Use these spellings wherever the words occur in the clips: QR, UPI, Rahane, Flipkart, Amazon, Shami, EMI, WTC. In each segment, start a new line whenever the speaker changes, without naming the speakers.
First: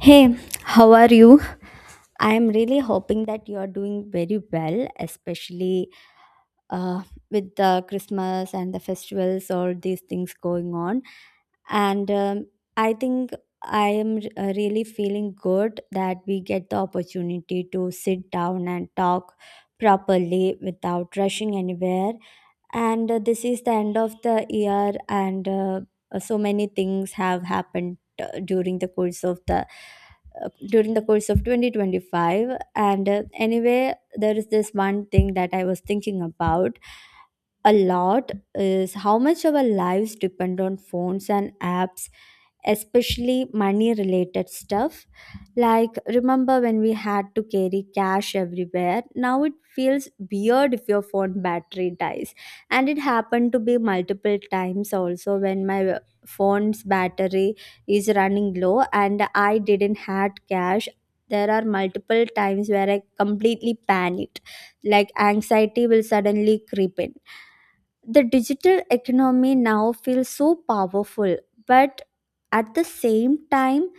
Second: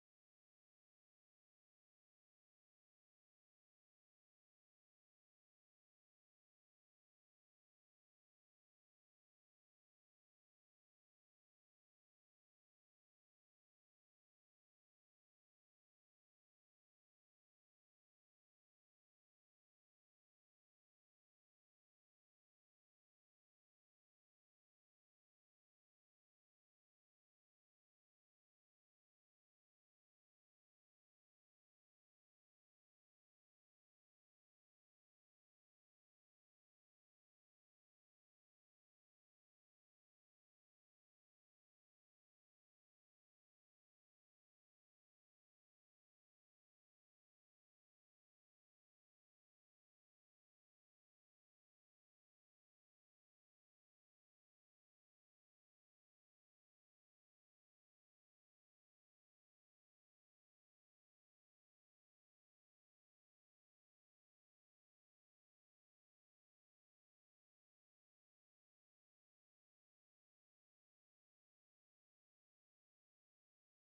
Hey, how are you? I am really hoping that you are doing very well, especially uh, with the Christmas and the festivals, all these things going on. And I think I am really feeling good that we get the opportunity to sit down and talk properly without rushing anywhere, and this is the end of the year, and so many things have happened during the course of 2025, and anyway, there is this one thing that I was thinking about a lot is how much our lives depend on phones and apps, especially money related stuff. Like, remember when we had to carry cash everywhere? Now it feels weird if your phone battery dies. And it happened to be multiple times also when my phone's battery is running low and I didn't had cash. There are multiple times where I completely panicked, like anxiety will suddenly creep in. The digital economy now feels so powerful, but at the same time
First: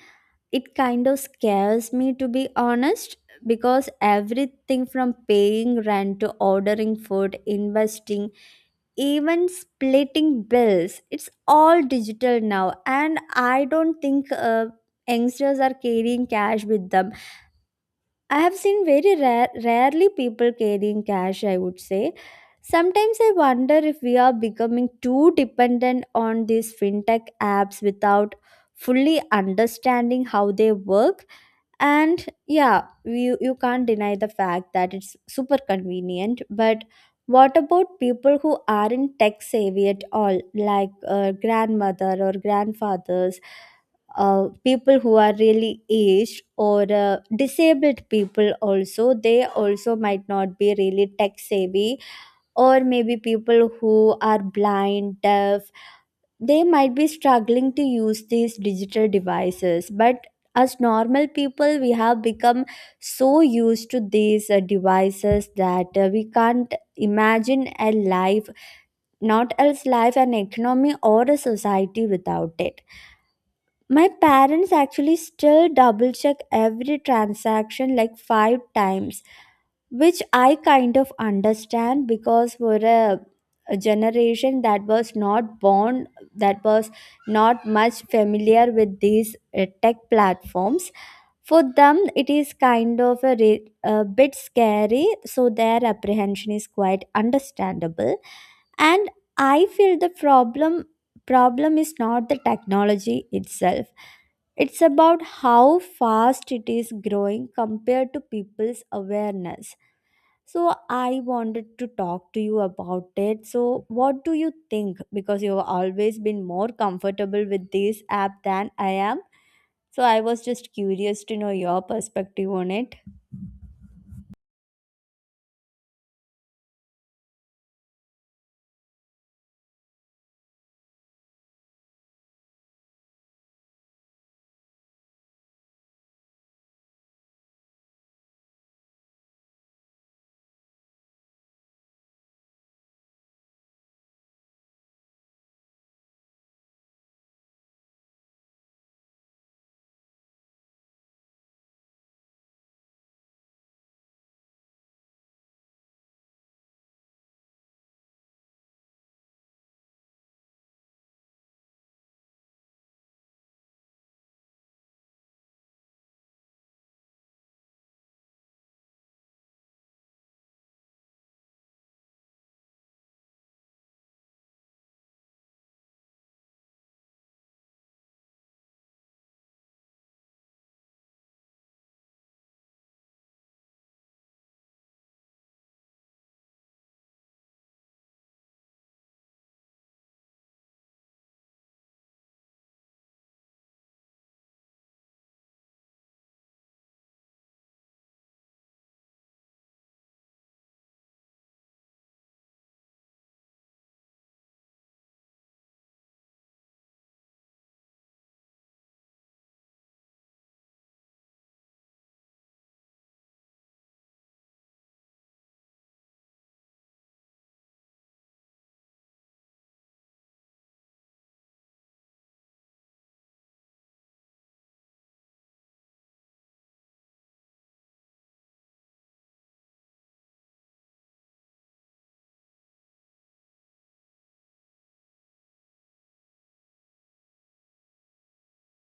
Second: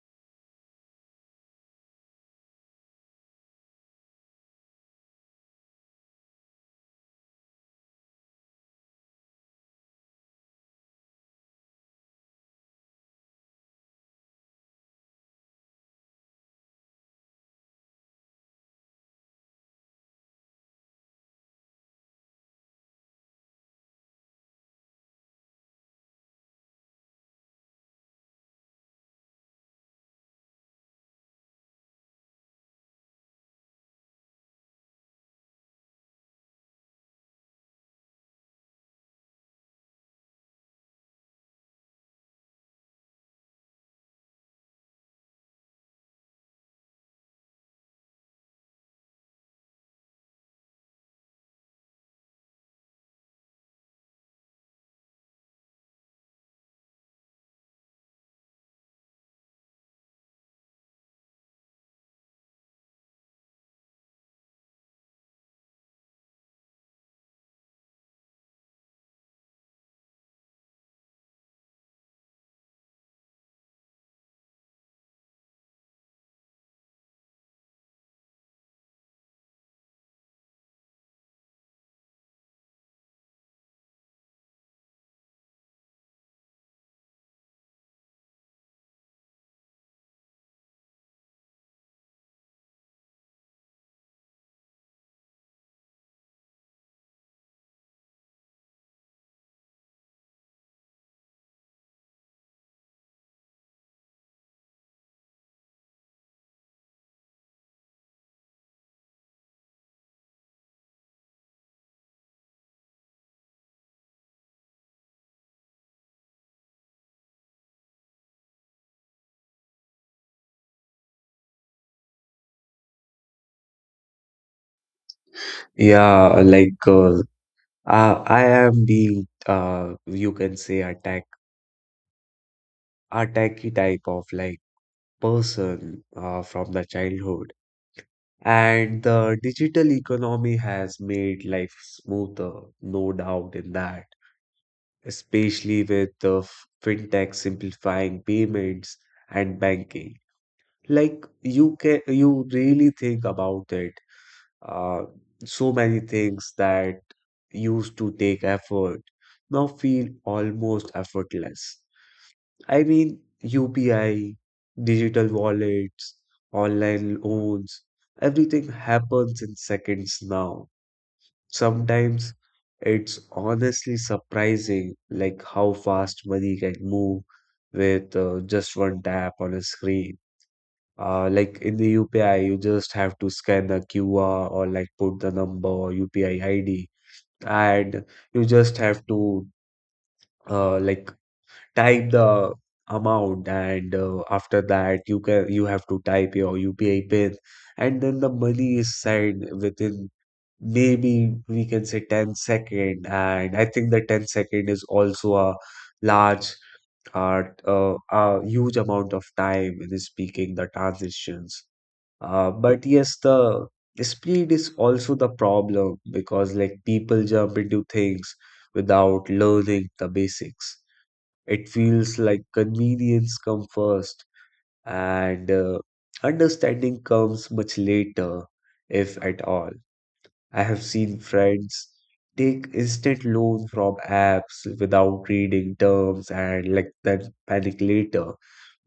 it kind of scares me, to be honest, because everything from paying rent to ordering food, investing, even splitting bills, it's all digital now. And I don't think youngsters are carrying cash with them. I have seen very rarely people carrying cash, I would say. Sometimes I wonder if we are becoming too dependent on these fintech apps without fully understanding how they work. And yeah, you can't deny the fact that it's super convenient, but what about people who aren't tech savvy at all, like grandmother or grandfathers, people who are really aged, or disabled people also? They also might not be really tech savvy, or maybe people who are blind, deaf. They might be struggling to use these digital devices, but as normal people we have become so used to these devices that we can't imagine a life, not else life, an economy or a society without it. My parents actually still double check every transaction like 5 times, which I kind of understand because for a generation that was not born, that was not much familiar with these tech platforms, for them it is kind of a bit scary, so their apprehension is quite understandable. And I feel the problem is not the technology itself, it's about how fast it is growing compared to people's awareness. So I wanted to talk to you about it. So what do you think? Because you've always been more comfortable with this app than I am. So I was just curious to know your perspective on it.
Yeah, like I am the you can say attacky type of like person from the childhood, and the digital economy has made life smoother, no doubt in that. Especially with the fintech simplifying payments and banking, like you really think about it. Uh, so many things that used to take effort now feel almost effortless. I mean, UPI, digital wallets, online loans, everything happens in seconds now. Sometimes it's honestly surprising like how fast money can move with just one tap on a screen. Like in the UPI, you just have to scan the QR or like put the number or UPI ID, and you just have to uh, like type the amount, and after that you have to type your UPI pin, and then the money is sent within maybe we can say 10 second, and I think the 10 second is also a large uh, a huge amount of time in speaking the transitions. But yes, the speed is also the problem because like people jump into things without learning the basics. It feels like convenience comes first and understanding comes much later, if at all. I have seen friends take instant loan from apps without reading terms and like then panic later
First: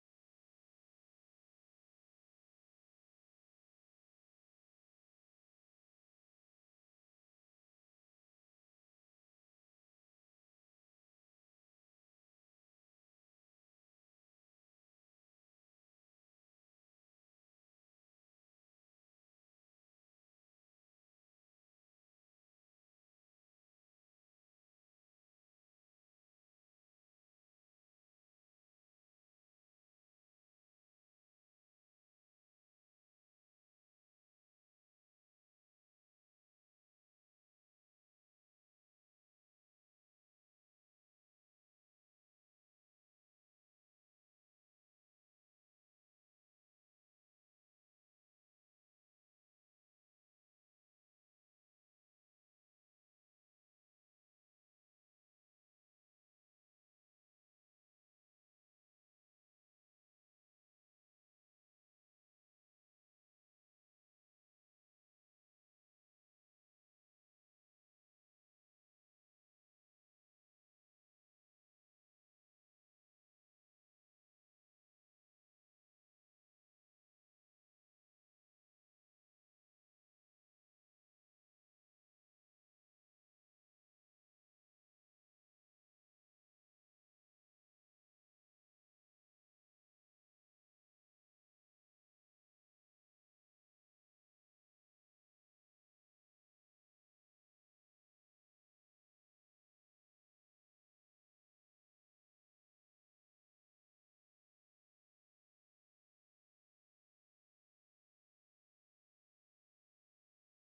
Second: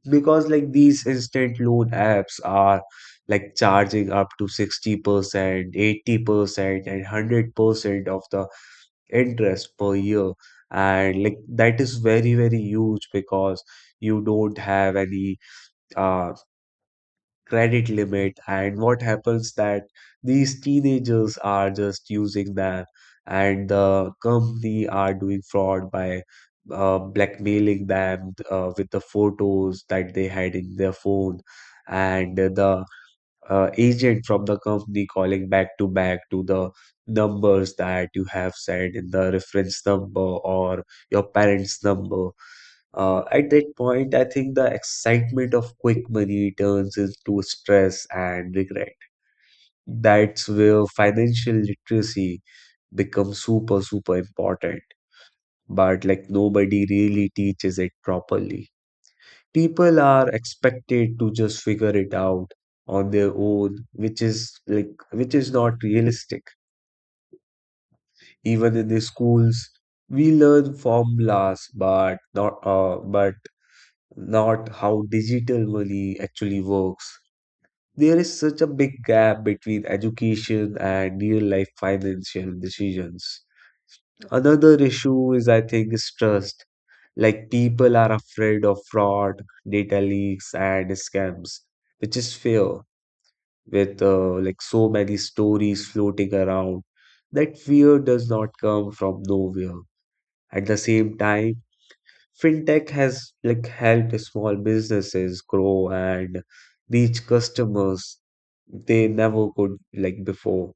because like these instant loan apps are like charging up to 60%, 80% and 100% of the interest per year. And like that is very, very huge because you don't have any uh credit limit and what happens that these teenagers are just using them and the company are doing fraud by blackmailing them with the photos that they had in their phone and the agent from the company calling back to back to the numbers that you have said in the reference number or your parents number. At that point, I think the excitement of quick money turns into stress and regret. That's where financial literacy becomes super, super important. But like nobody really teaches it properly. People are expected to just figure it out on their own, which is like, which is not realistic. Even in the schools, we learn formulas, but not how digital money actually works. There is such a big gap between education and real life financial decisions. Another issue is, I think, is trust. Like people are afraid of fraud, data leaks, and scams, which is fair with like so many stories floating around. That fear does not come from nowhere. At the same time, fintech has like helped small businesses grow and reach customers they never could like before.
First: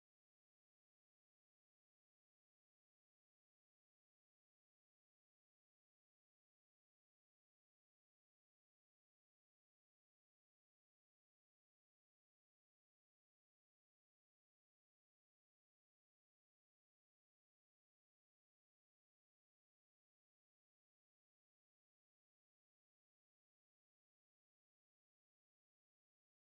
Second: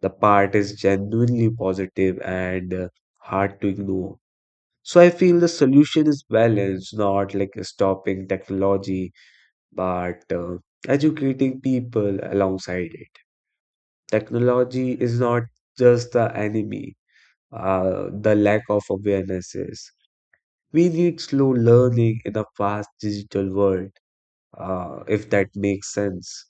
The part is genuinely positive and hard to ignore. So I feel the solution is balanced, not like stopping technology, but educating people alongside it. Technology is not just the enemy. The lack of awareness is. We need slow learning in a fast digital world, if that makes sense.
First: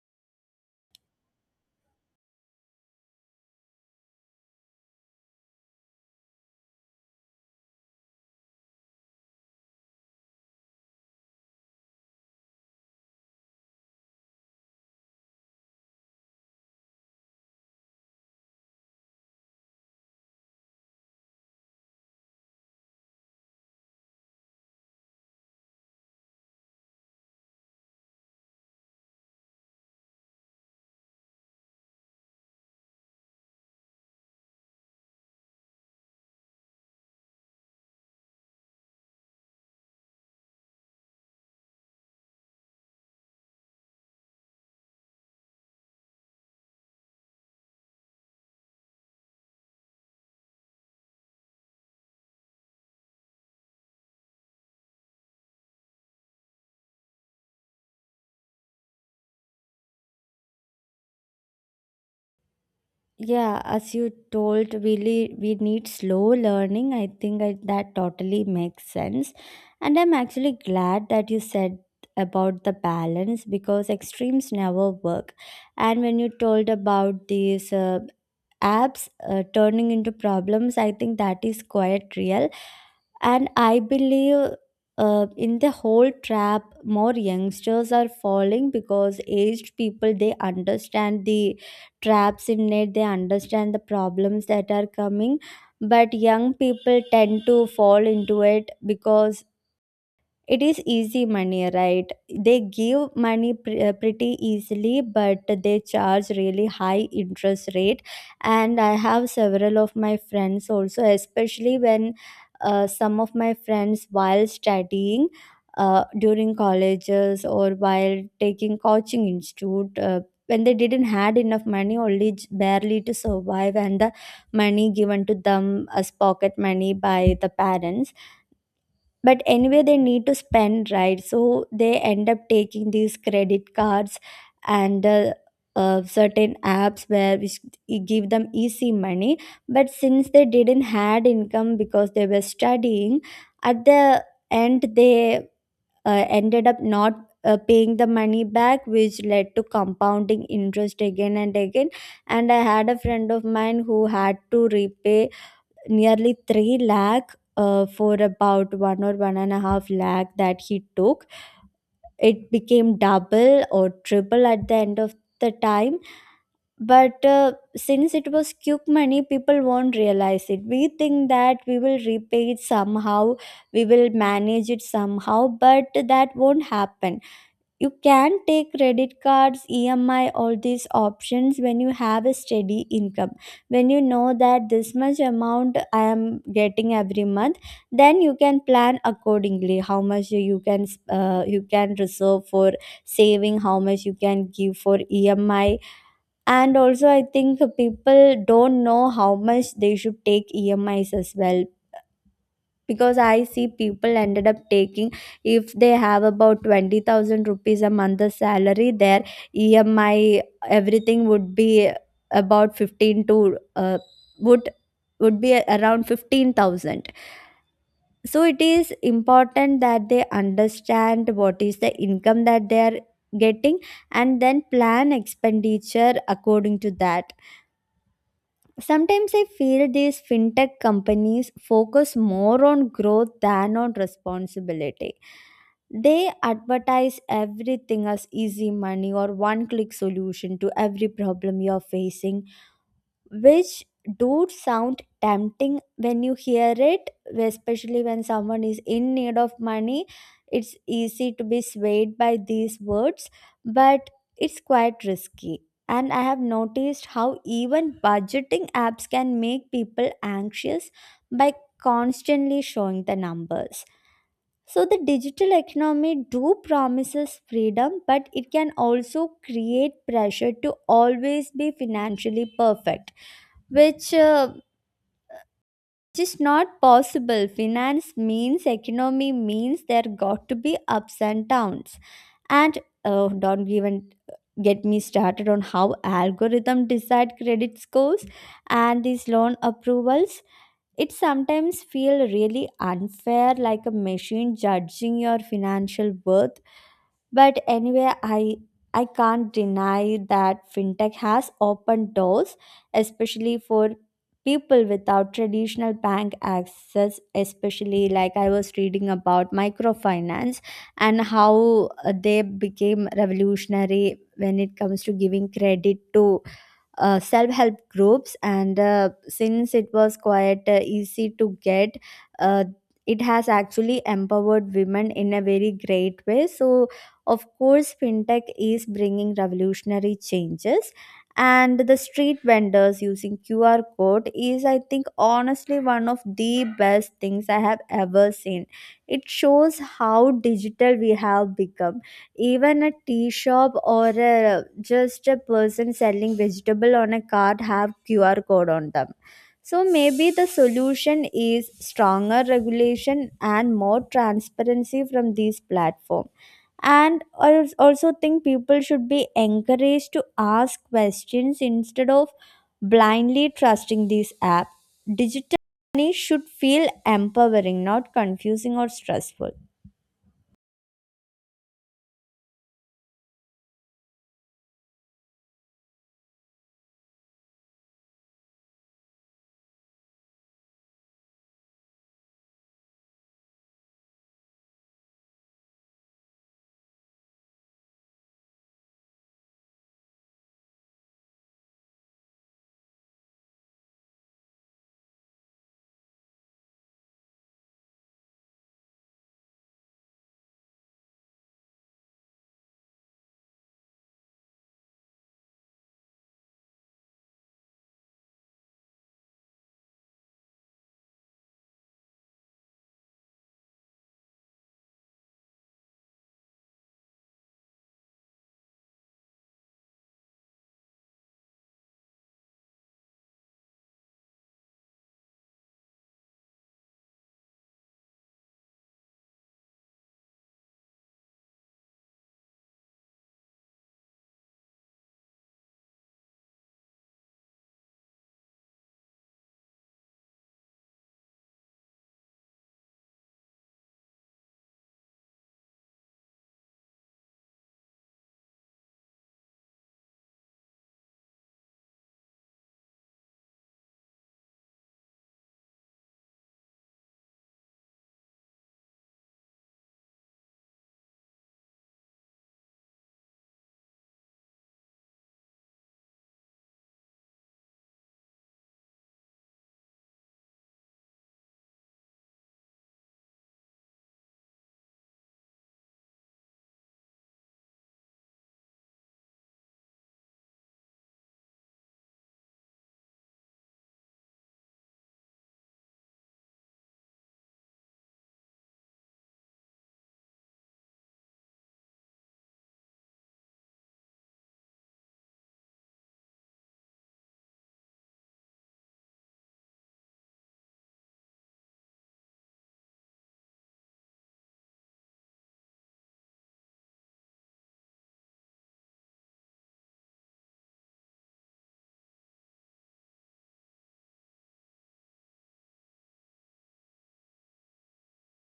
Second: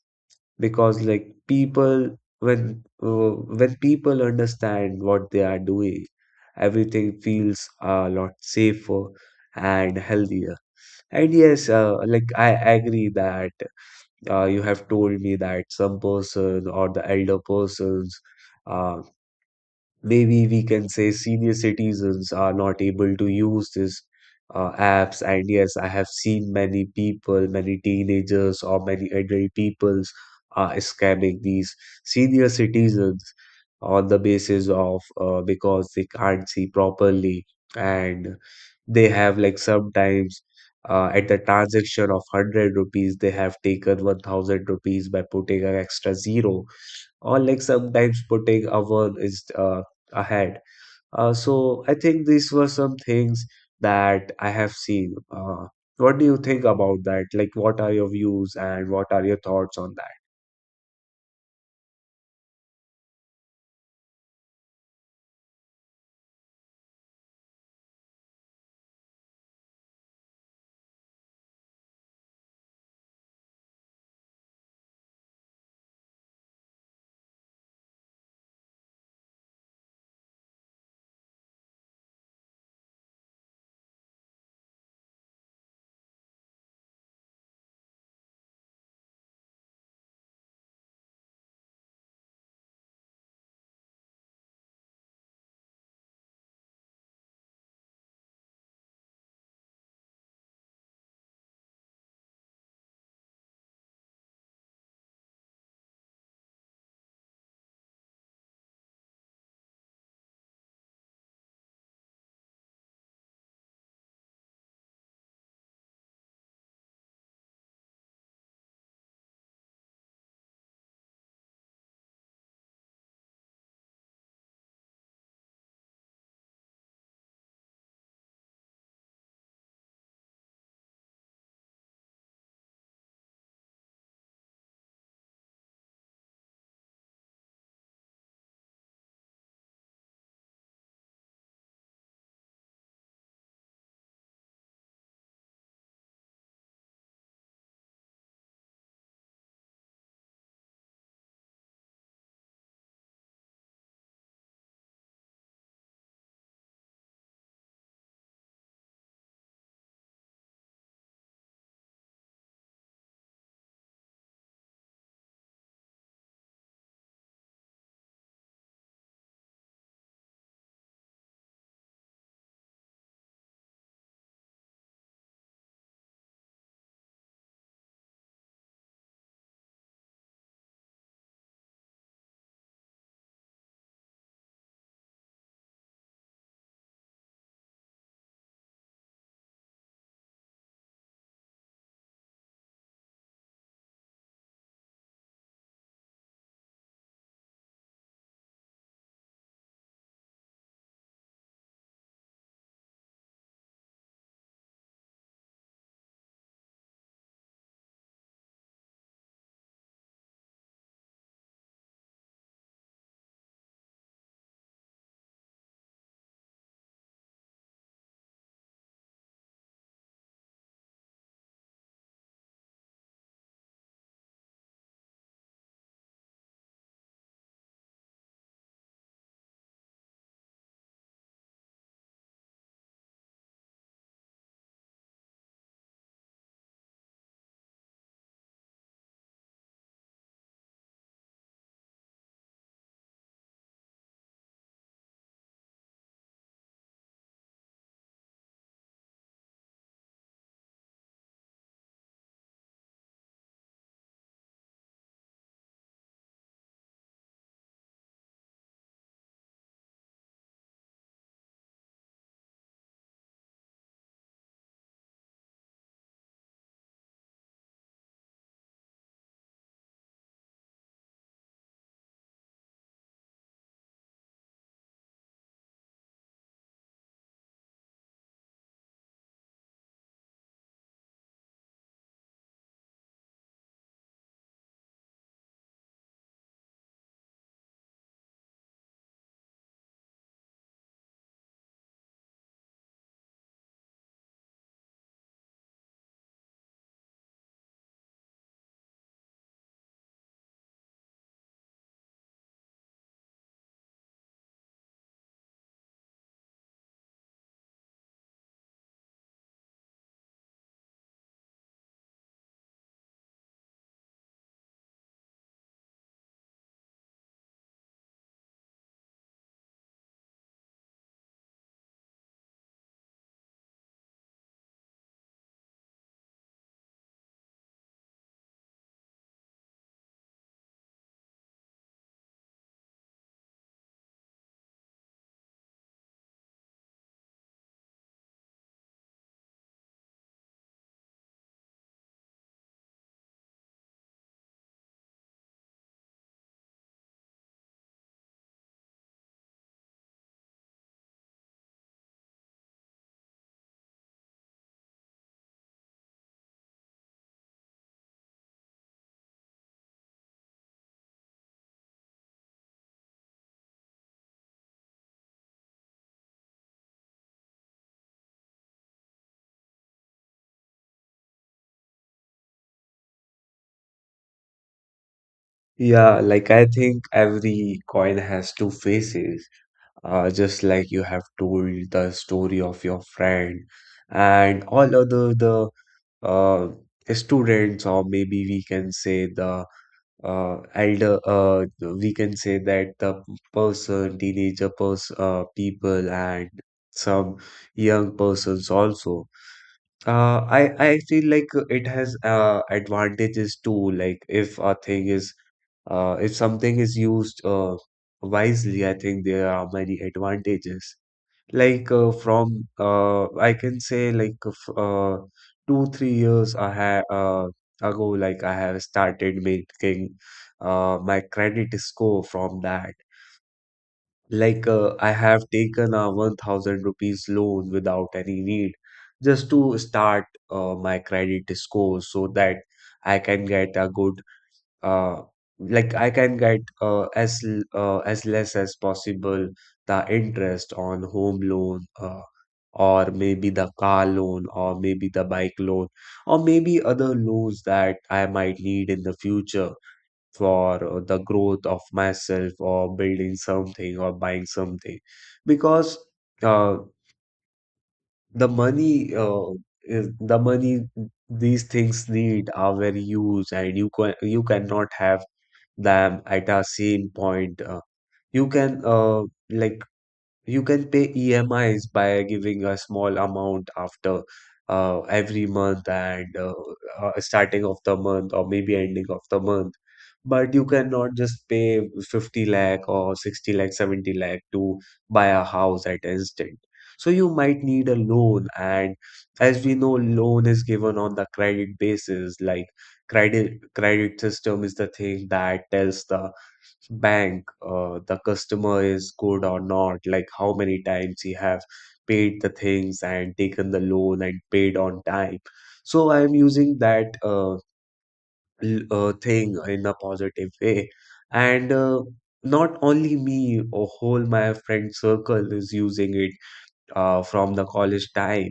Because like people, when people understand what they are doing, everything feels a lot safer and healthier. And yes, like I agree that you have told me that some person or the elder persons. Uh, Maybe we can say senior citizens are not able to use these apps. And yes, I have seen many people, many teenagers or many adult peoples are scamming these senior citizens on the basis of because they can't see properly, and they have like sometimes, at the transaction of 100 rupees they have taken 1,000 rupees by putting an extra zero, or like sometimes putting a one is ahead. So I think these were some things that I have seen. What do you think about that? Like, what are your views and what are your thoughts on that?
Yeah, as you told, really, we need slow learning. I think that totally makes sense. And I'm actually glad that you said about the balance because extremes never work. And when you told about these apps turning into problems, I think that is quite real. And I believe in the whole trap, more youngsters are falling because aged people, they understand the traps in it, they understand the problems that are coming, but young people tend to fall into it because it is easy money, right? They give money pretty easily, but they charge really high interest rate. And I have several of my friends also, especially when some of my friends, while studying during colleges or while taking coaching institute, when they didn't had enough money, only barely to survive, and the money given to them as pocket money by the parents, but anyway they need to spend, right? So they end up taking these credit cards and certain apps where which give them easy money, but since they didn't had income because they were studying, at the end they ended up not paying the money back, which led to compounding interest again and again. And I had a friend of mine who had to repay nearly 3 lakh for about one or one and a half lakh that he took. It became double or triple at the end of the time. But since it was quick money, people won't realize it. We think that we will repay it somehow, we will manage it somehow, but that won't happen. You can take credit cards, emi, all these options when you have a steady income. When you know that this much amount I am getting every month, then you can plan accordingly how much you can reserve for saving, how much you can give for emi. And also I think people don't know how much they should take emis as well, because I see people ended up taking, if they have about 20,000 rupees a month the salary, their emi everything would be about 15 to uh, would would be around 15,000. So it is important that they understand what is the income that they are getting and then plan expenditure according to that. Sometimes I feel these fintech companies focus more on growth than on responsibility. They advertise everything as easy money or one click solution to every problem you're facing, which do sound tempting when you hear it, especially when someone is in need of money. It's easy to be swayed by these words, but it's quite risky. And I have noticed how even budgeting apps can make people anxious by constantly showing the numbers. So the digital economy do promises freedom, but it can also create pressure to always be financially perfect, which just not possible. Finance means economy means there got to be ups and downs. And oh, don't even get me started on how algorithm decide credit scores and these loan approvals. It sometimes feel really unfair, like a machine judging your financial worth. But anyway, I can't deny that fintech has opened doors, especially for people without traditional bank access, especially like I was reading about microfinance and how they became revolutionary when it comes to giving credit to self-help groups, and since it was quite easy to get, uh, it has actually empowered women in a very great way. So of course fintech is bringing revolutionary changes, and the street vendors using qr code is, I think, honestly one of the best things I have ever seen. It shows how digital we have become. Even a tea shop, or just a person selling vegetable on a cart have qr code on them. So maybe the solution is stronger regulation and more transparency from these platforms. And I also think people should be encouraged to ask questions instead of blindly trusting these apps. Digital money should feel empowering, not confusing or stressful.
Yeah, like I think every coin has two faces, just like you have told the story of your friend and all other the uh, students, or maybe we can say the elder we can say that the person teenager person people and some young persons also. I feel like it has advantages too, like if a thing is if something is used wisely, I think there are many advantages. Like from I can say like 2 3 years I have ago, like I have started making my credit score from that. Like I have taken a 1000 rupees loan without any need, just to start my credit score so that I can get a good uh, I can get as less as possible the interest on home loan, or maybe the car loan or maybe the bike loan or maybe other loans that I might need in the future for the growth of myself or building something or buying something. Because uh the money is the money, these things need are very used, and you cannot have them at a same point. You can uh, like you can pay EMIs by giving a small amount after every month and starting of the month or maybe ending of the month. But you cannot just pay 50 lakh or 60 lakh, 70 lakh to buy a house at instant. So you might need a loan. And as we know, loan is given on the credit basis. Like credit system is the thing that tells the bank the customer is good or not, like how many times he have paid the things and taken the loan and paid on time. So I am using that thing in a positive way, and not only me, a whole my friend circle is using it from the college time,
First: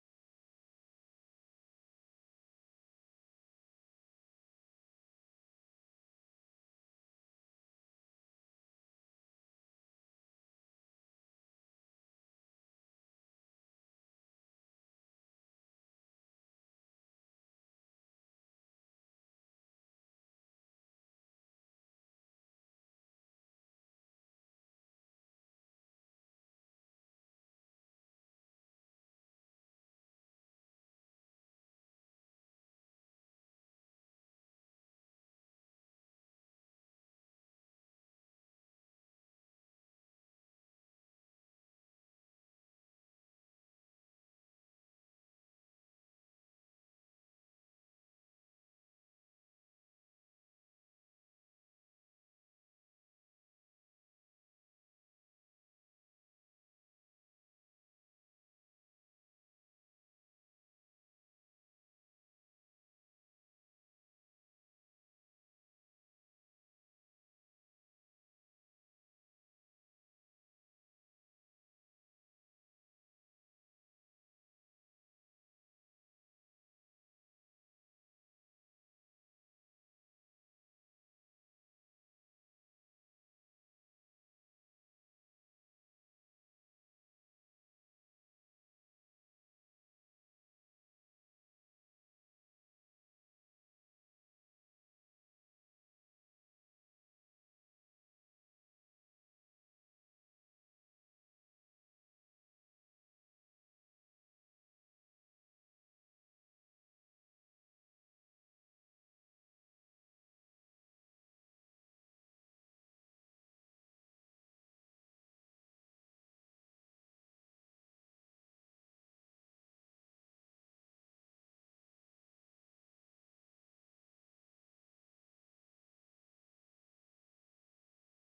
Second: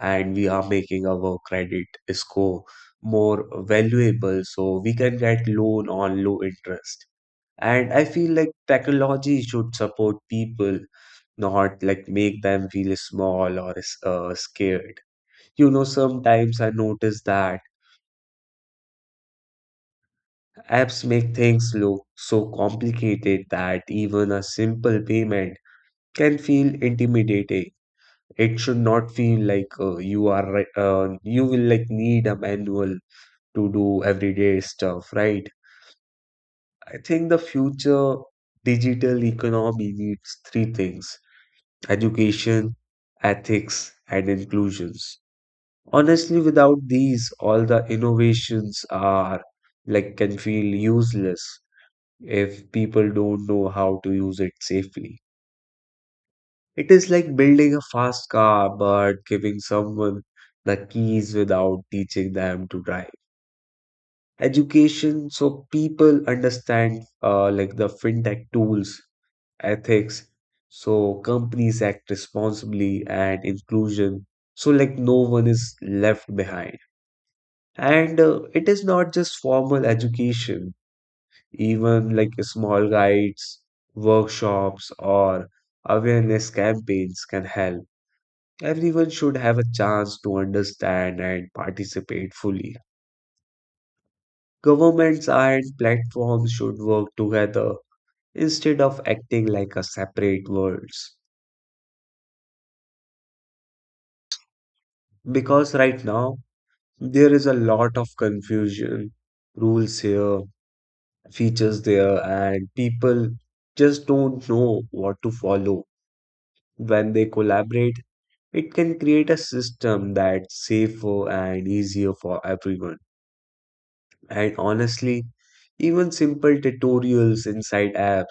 and we are making our credit score more valuable so we can get loan on low interest. And I feel like technology should support people, not like make them feel small or scared. You know, sometimes I notice that apps make things look so complicated that even a simple payment can feel intimidating. It should not feel like you will like need a manual to do everyday stuff, right? I think the future digital economy needs three things: education, ethics, and inclusions. Honestly, without these, all the innovations are like can feel useless if people don't know how to use it safely. It is like building a fast car but giving someone the keys without teaching them to drive. Education, so people understand like the fintech tools. Ethics, so companies act responsibly. And inclusion, so like no one is left behind. And it is not just formal education, even like small guides, workshops, or awareness campaigns can help. Everyone should have a chance to understand and participate fully. Governments and platforms should work together instead of acting like a separate worlds. Because right now, there is a lot of confusion, rules here, features there, and people just don't know what to follow. When they collaborate, it can create a system that's safer and easier for everyone. And honestly, even simple tutorials inside apps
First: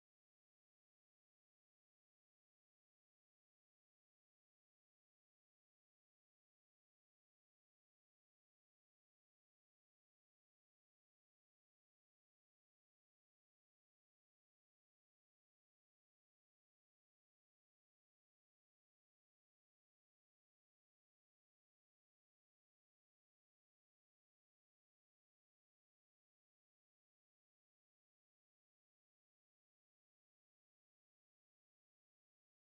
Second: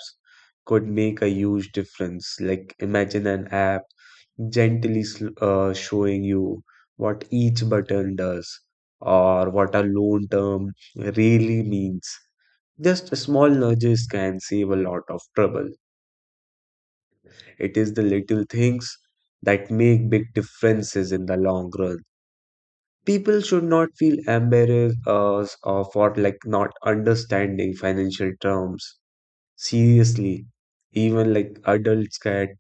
could make a huge difference. Like imagine an app gently showing you what each button does or what a loan term really means. Just small nudges can save a lot of trouble. It is the little things that make big differences in the long run. People should not feel embarrassed or for like not understanding financial terms. Seriously, even like adults get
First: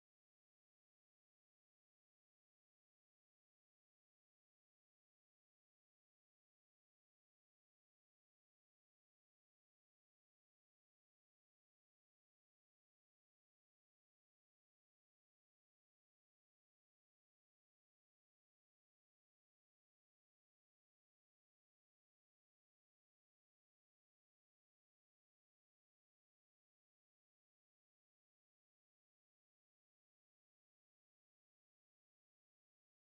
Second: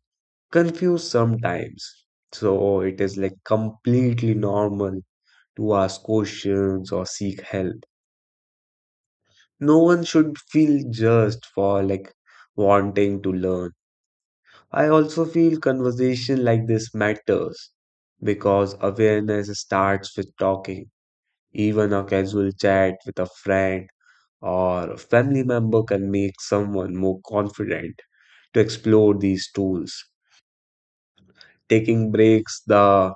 confused sometimes. So it is like completely normal to ask questions or seek help. No one should feel judged for like wanting to learn. I also feel conversation like this matters because awareness starts with talking. Even a casual chat with a friend or a family member can make someone more confident to explore these tools. Taking breaks, the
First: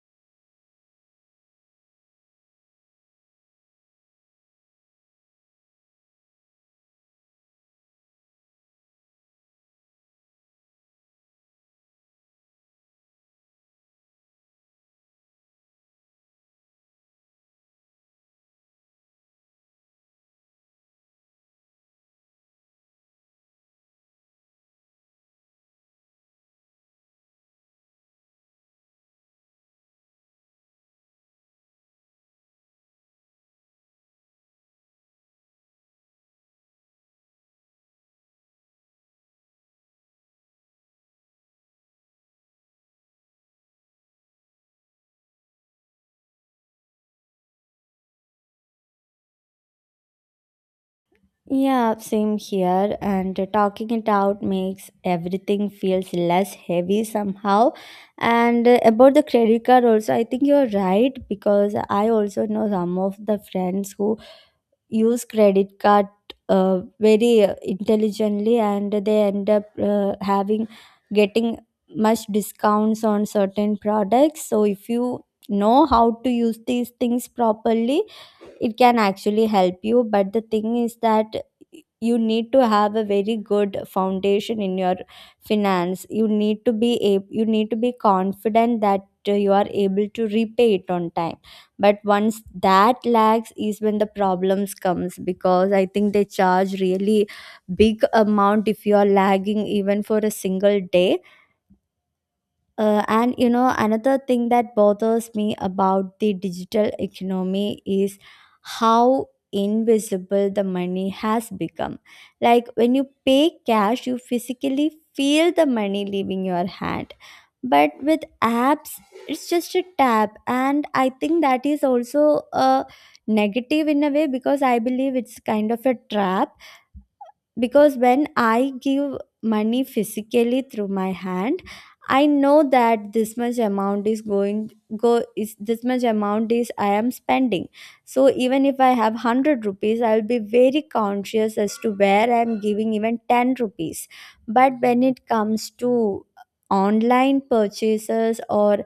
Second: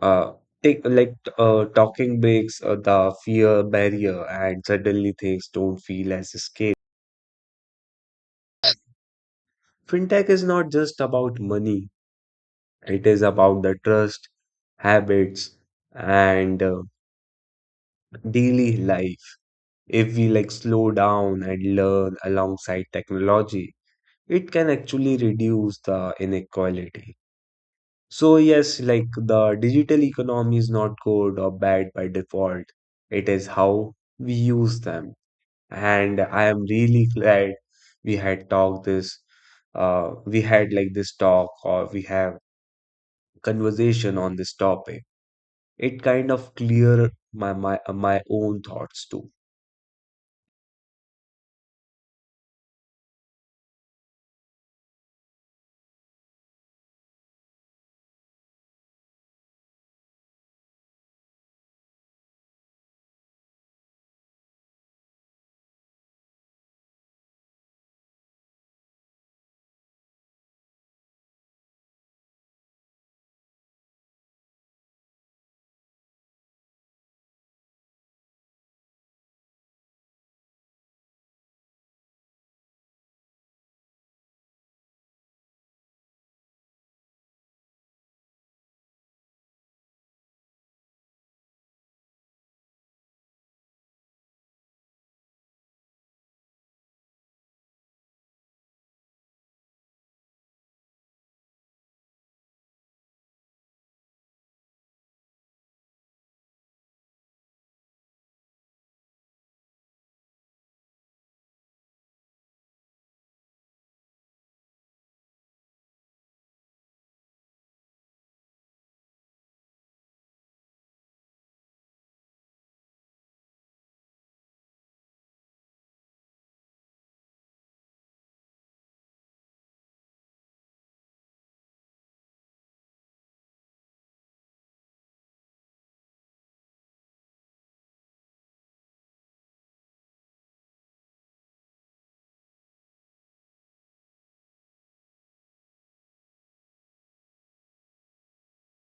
uh, take like talking breaks the fear barrier, and suddenly things don't feel as scary. Fintech is not just about money; it is about the trust, habits, and daily life. If we like slow down and learn alongside technology, it can actually reduce the inequality. So yes, like the digital economy is not good or bad by default. It is how we use them. And I am really glad we had talked this, we had like this talk or we have conversation on this topic. It kind of clear my own thoughts too.
Yeah, same here. And talking it out makes everything feels less heavy somehow. And about the credit card also, I think you're right, because I also know some of the friends who use credit card very intelligently, and they end up having getting much discounts on certain products. So if you know how to use these things properly, it can actually help you. But the thing is that you need to have a very good foundation in your finance. You need to be a you need to be confident that you are able to repay it on time. But once that lags is when the problems comes, because I think they charge really big amount if you are lagging even for a single day. And you know, another thing that bothers me about the digital economy is how invisible the money has become. Like when you pay cash, you physically feel the money leaving your hand. But with apps, it's just a tap. And I think that is also a negative in a way, because I believe it's kind of a trap, because when I give money physically through my hand, I know that this much amount is going go is this much amount is I am spending. So even if I have 100 rupees, I will be very conscious as to where I am giving even 10 rupees. But when it comes to online purchases or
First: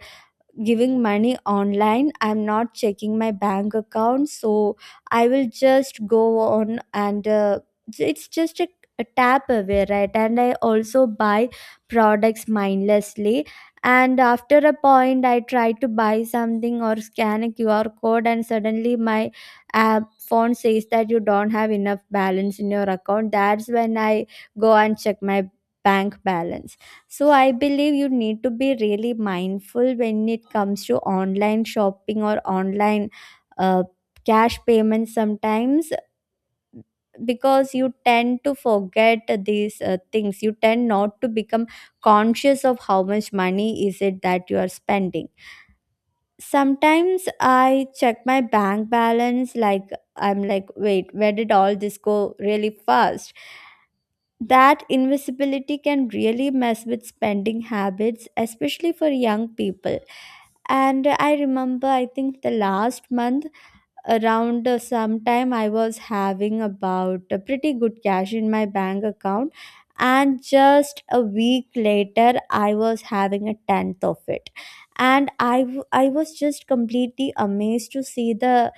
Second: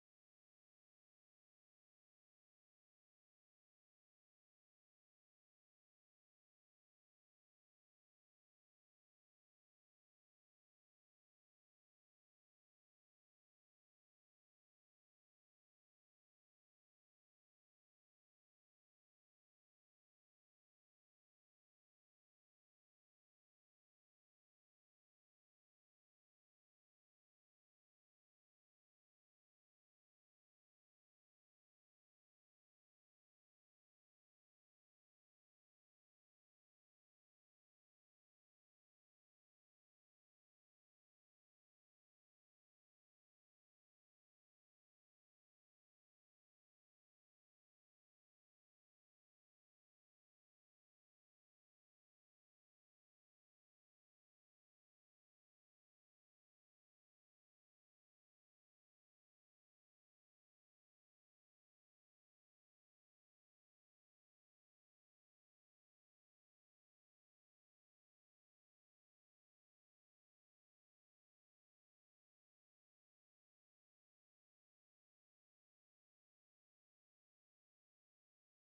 giving money online, I'm not checking my bank account, so I will just go on, and it's just a tap away, right? And I also buy products mindlessly, and after a point I try to buy something or scan a qr code, and suddenly my app phone says that you don't have enough balance in your account. That's when I go and check my bank balance. So I believe you need to be really mindful when it comes to online shopping or online uh, cash payments sometimes, because you tend to forget these things, you tend not to become conscious of how much money is it that you are spending. Sometimes I check my bank balance like, I'm like, wait, where did all this go really fast? That invisibility can really mess with spending habits, especially for young people. And I remember, I think the last month around sometime, I was having about a pretty good cash in my bank account. And just a week later, I was having a tenth of it. And I was just completely amazed to see the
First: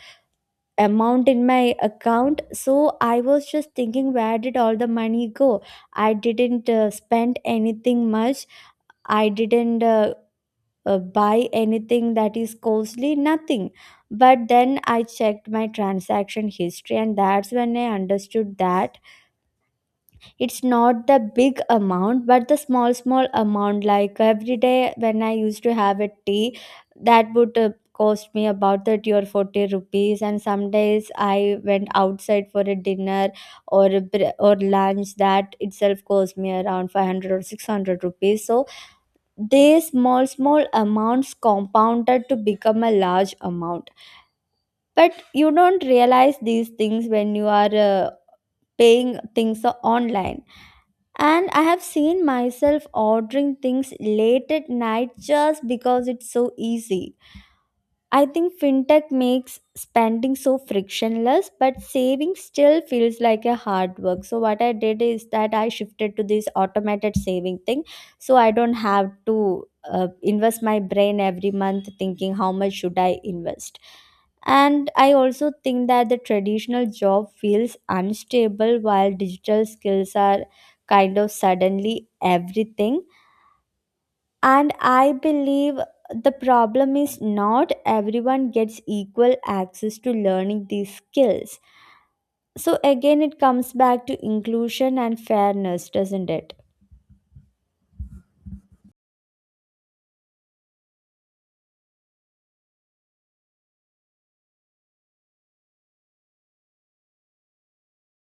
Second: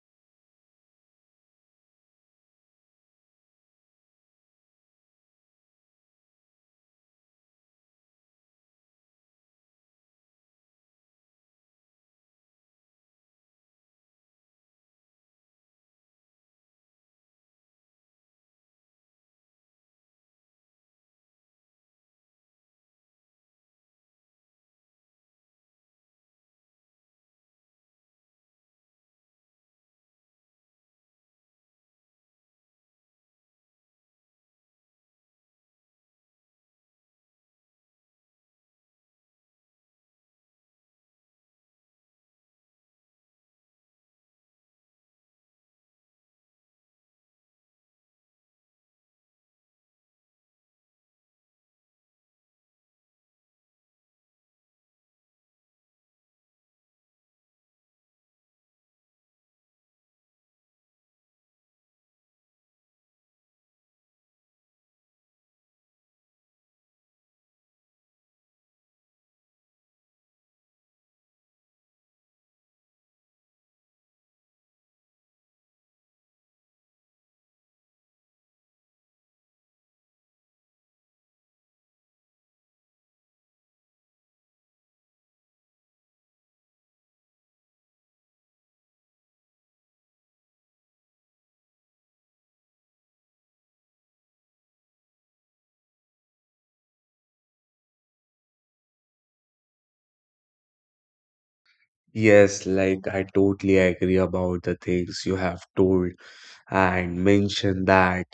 amount in my account. So I was just thinking where did all the money go. I didn't spend anything much. I didn't buy anything that is costly, nothing. But then I checked my transaction history, and that's when I understood that it's not the big amount but the small small amount. Like every day when I used to have a tea, that would cost me about 30 or 40 rupees, and some days I went outside for a dinner or lunch, that itself cost me around 500 or 600 rupees. So these small small amounts compounded to become a large amount. But you don't realize these things when you are paying things online. And I have seen myself ordering things late at night just because it's so easy. I think fintech makes spending so frictionless, but saving still feels like a hard work. So what I did is that I shifted to this automated saving thing, so I don't have to invest my brain every month thinking how much should I invest. And I also think that the traditional job feels unstable while digital skills are kind of suddenly everything. And I believe the problem is not everyone gets equal access to learning these skills. So again, it comes back to inclusion and fairness, doesn't it?
Yes, like I totally agree about the things you have told and mentioned that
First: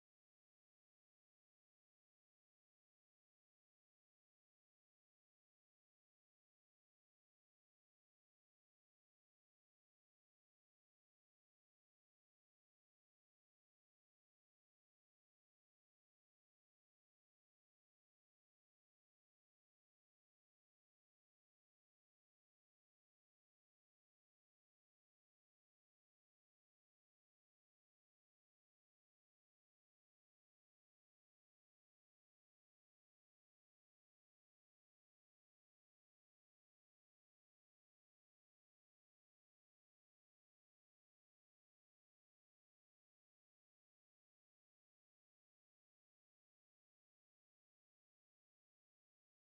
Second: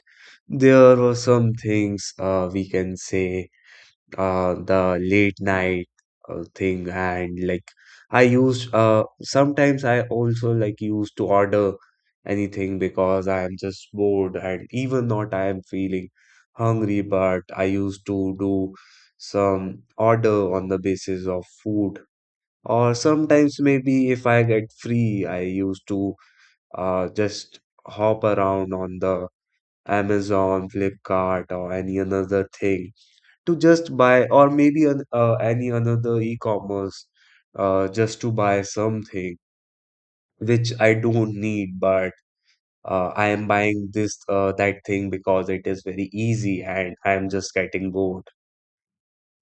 there were some things, we can say, the late night thing. And like I used, sometimes I also like used to order anything because I am just bored and even not I am feeling hungry, but I used to do some order on the basis of food. Or sometimes maybe if I get free, I used to just hop around on the Amazon, Flipkart or any another thing to just buy, or maybe any another e-commerce, just to buy something which I don't need, but I am buying this that thing because it is very easy and I am just getting bored.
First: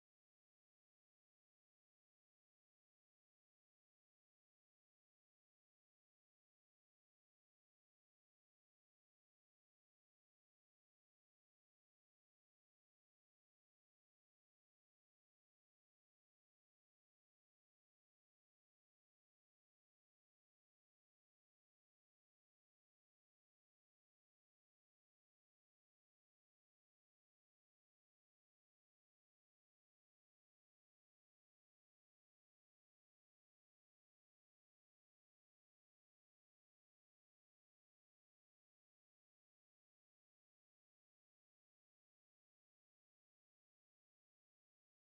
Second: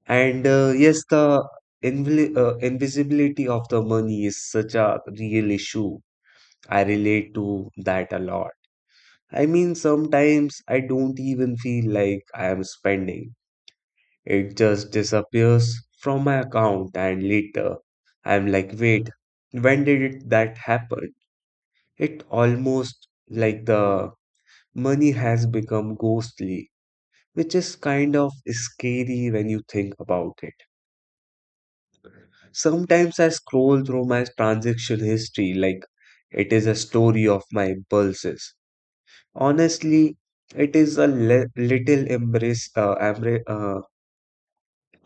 And yes, the invili invisibility of the money is such a real issue. I relate to that a lot. I mean, sometimes I don't even feel like I am spending. It just disappears from my account, and later I'm like, wait, that happen? It almost like the money has become ghostly, which is kind of scary when you think about it. Sometimes I scroll through my transaction history like it is a story of my impulses. Honestly, it is a little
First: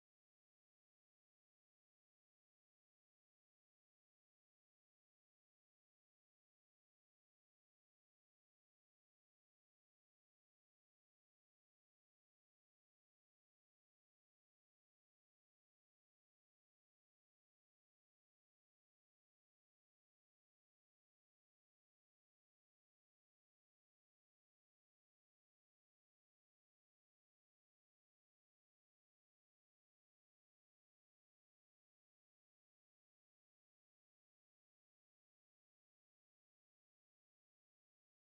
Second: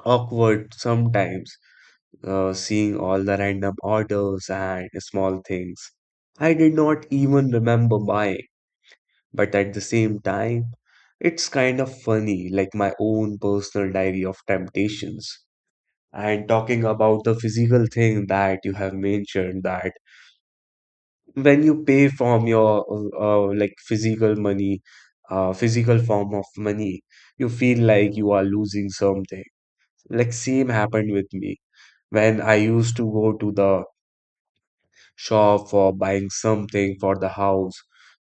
awkward sometimes, seeing all the random orders and small things I did not even remember buying. But at the same time, it's kind of funny, like my own personal diary of temptations. And talking about the physical thing that you have mentioned, that when you pay from your like physical money, physical form of money, you feel like you are losing something. Like same happened with me when I used to go to the shop for buying something for the house,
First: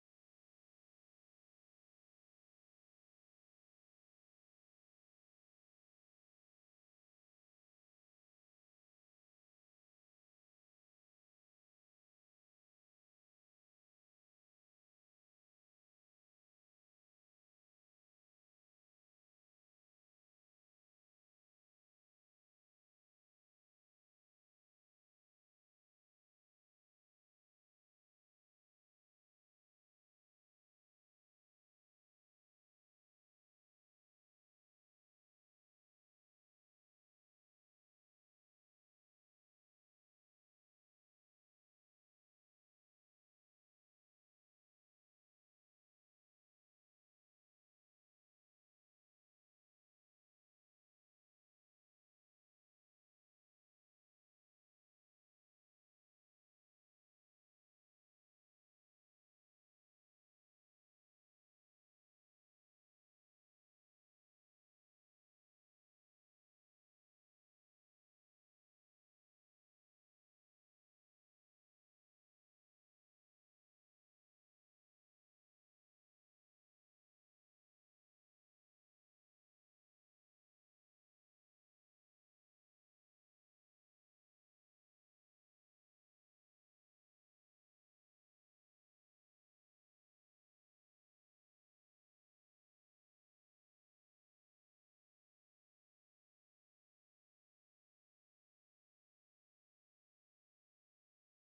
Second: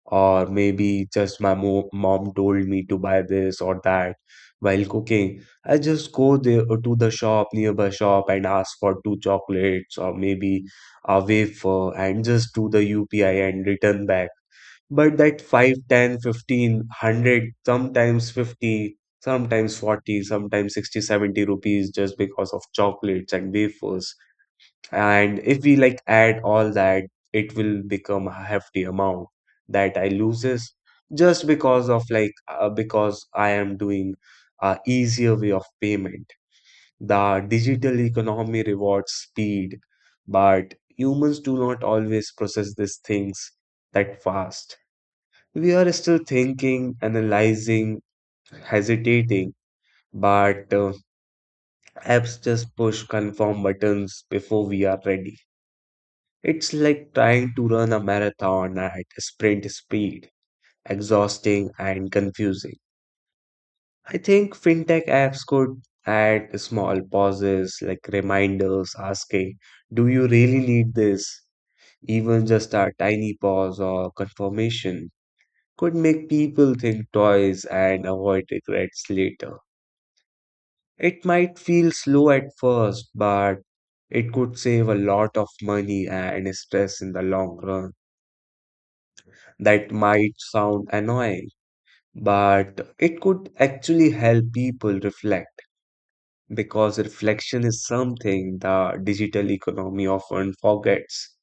or maybe just my mo mom told me to buy this or that while cooking. I just go there, to the shop, nearby shop, and ask for two chocolates or maybe a wafer and just do the UPI and return back. But that 5, 10, 15, 100, sometimes 50, sometimes 40, sometimes 60, 70 rupees, just because of chocolates and wafers, and if we like add all that, it will become a hefty amount that I loses just because of like, because I am doing a easier way of payment. The digital economy rewards speed, but humans do not always process these things that fast. We are still thinking, analyzing, hesitating, but apps just push confirm buttons before we are ready. It's like trying to run a marathon at sprint speed, exhausting and confusing. I think fintech apps could add small pauses like reminders asking, do you really need this? Even just a tiny pause or confirmation could make people think twice and avoid regrets later. It might feel slow at first, but it could save a lot of money and stress in the long run. That might sound annoying, but it could actually help people reflect, because reflection is something the digital economy often forgets.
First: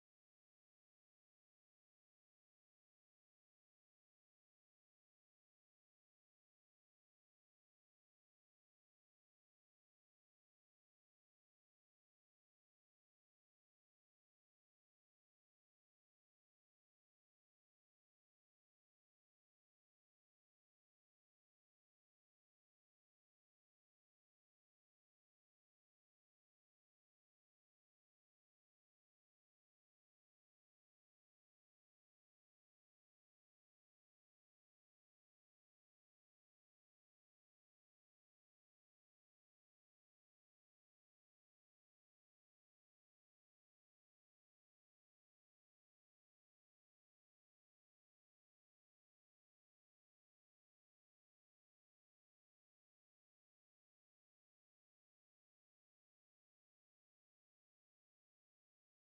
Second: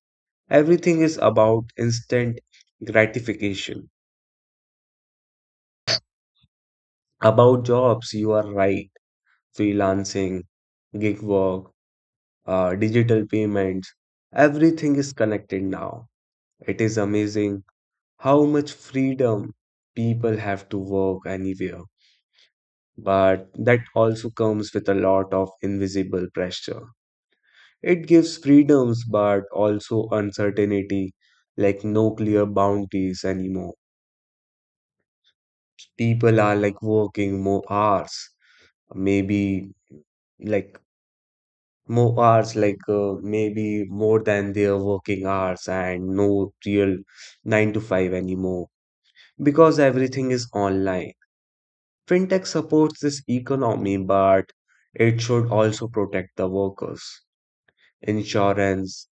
Everything is about instant gratification. About jobs, you are right, freelancing, gig work, digital payments, everything is connected now. It is amazing how much freedom people have to work anywhere, but that also comes with a lot of invisible pressure. It gives freedoms, but also uncertainty, like no clear boundaries anymore. People are like working more hours, maybe like more hours, like, maybe more than their working hours, and no real 9 to 5 anymore because everything is online. Fintech supports this economy, but it should also protect the workers. Insurance,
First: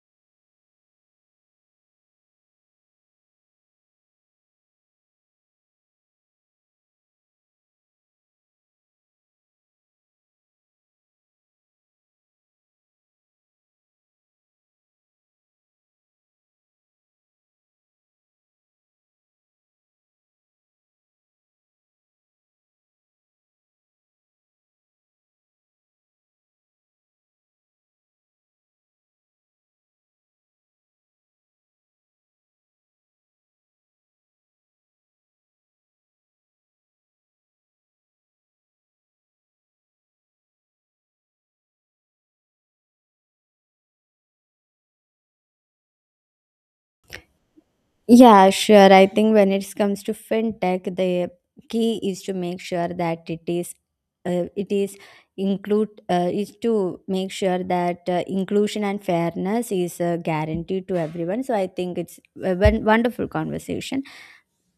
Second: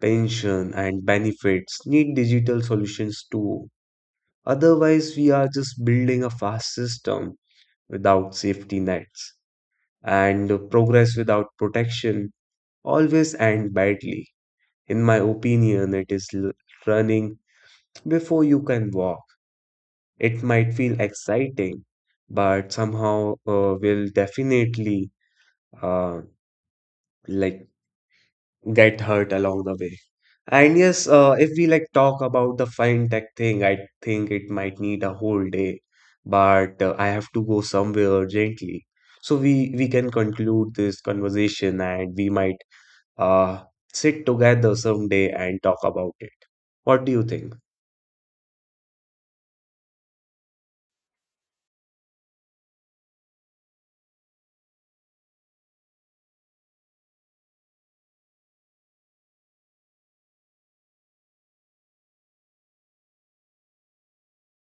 pension, and benefits need digital solutions too. Otherwise, we are just building a fast system without safety nets, and progress without protection always end badly. In my opinion, it is running before you can walk. It might feel exciting, but somehow will definitely uh, like get hurt along the way. And yes, if we like talk about the fintech thing, I think it might need a whole day, but I have to go somewhere urgently. So we can conclude this conversation, and we might uh sit together someday and talk about it. What do you think?
Yeah, sure. I think when it comes to fintech, the key is to make sure that it is include is to make sure that inclusion and fairness is guaranteed to everyone. So I think it's a wonderful conversation.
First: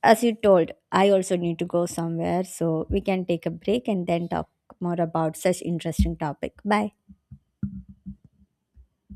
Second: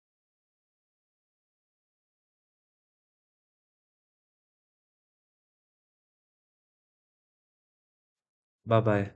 As you told, I also need to go somewhere, so we can take a break and then talk more about such interesting topic. Bye.
Bye bye.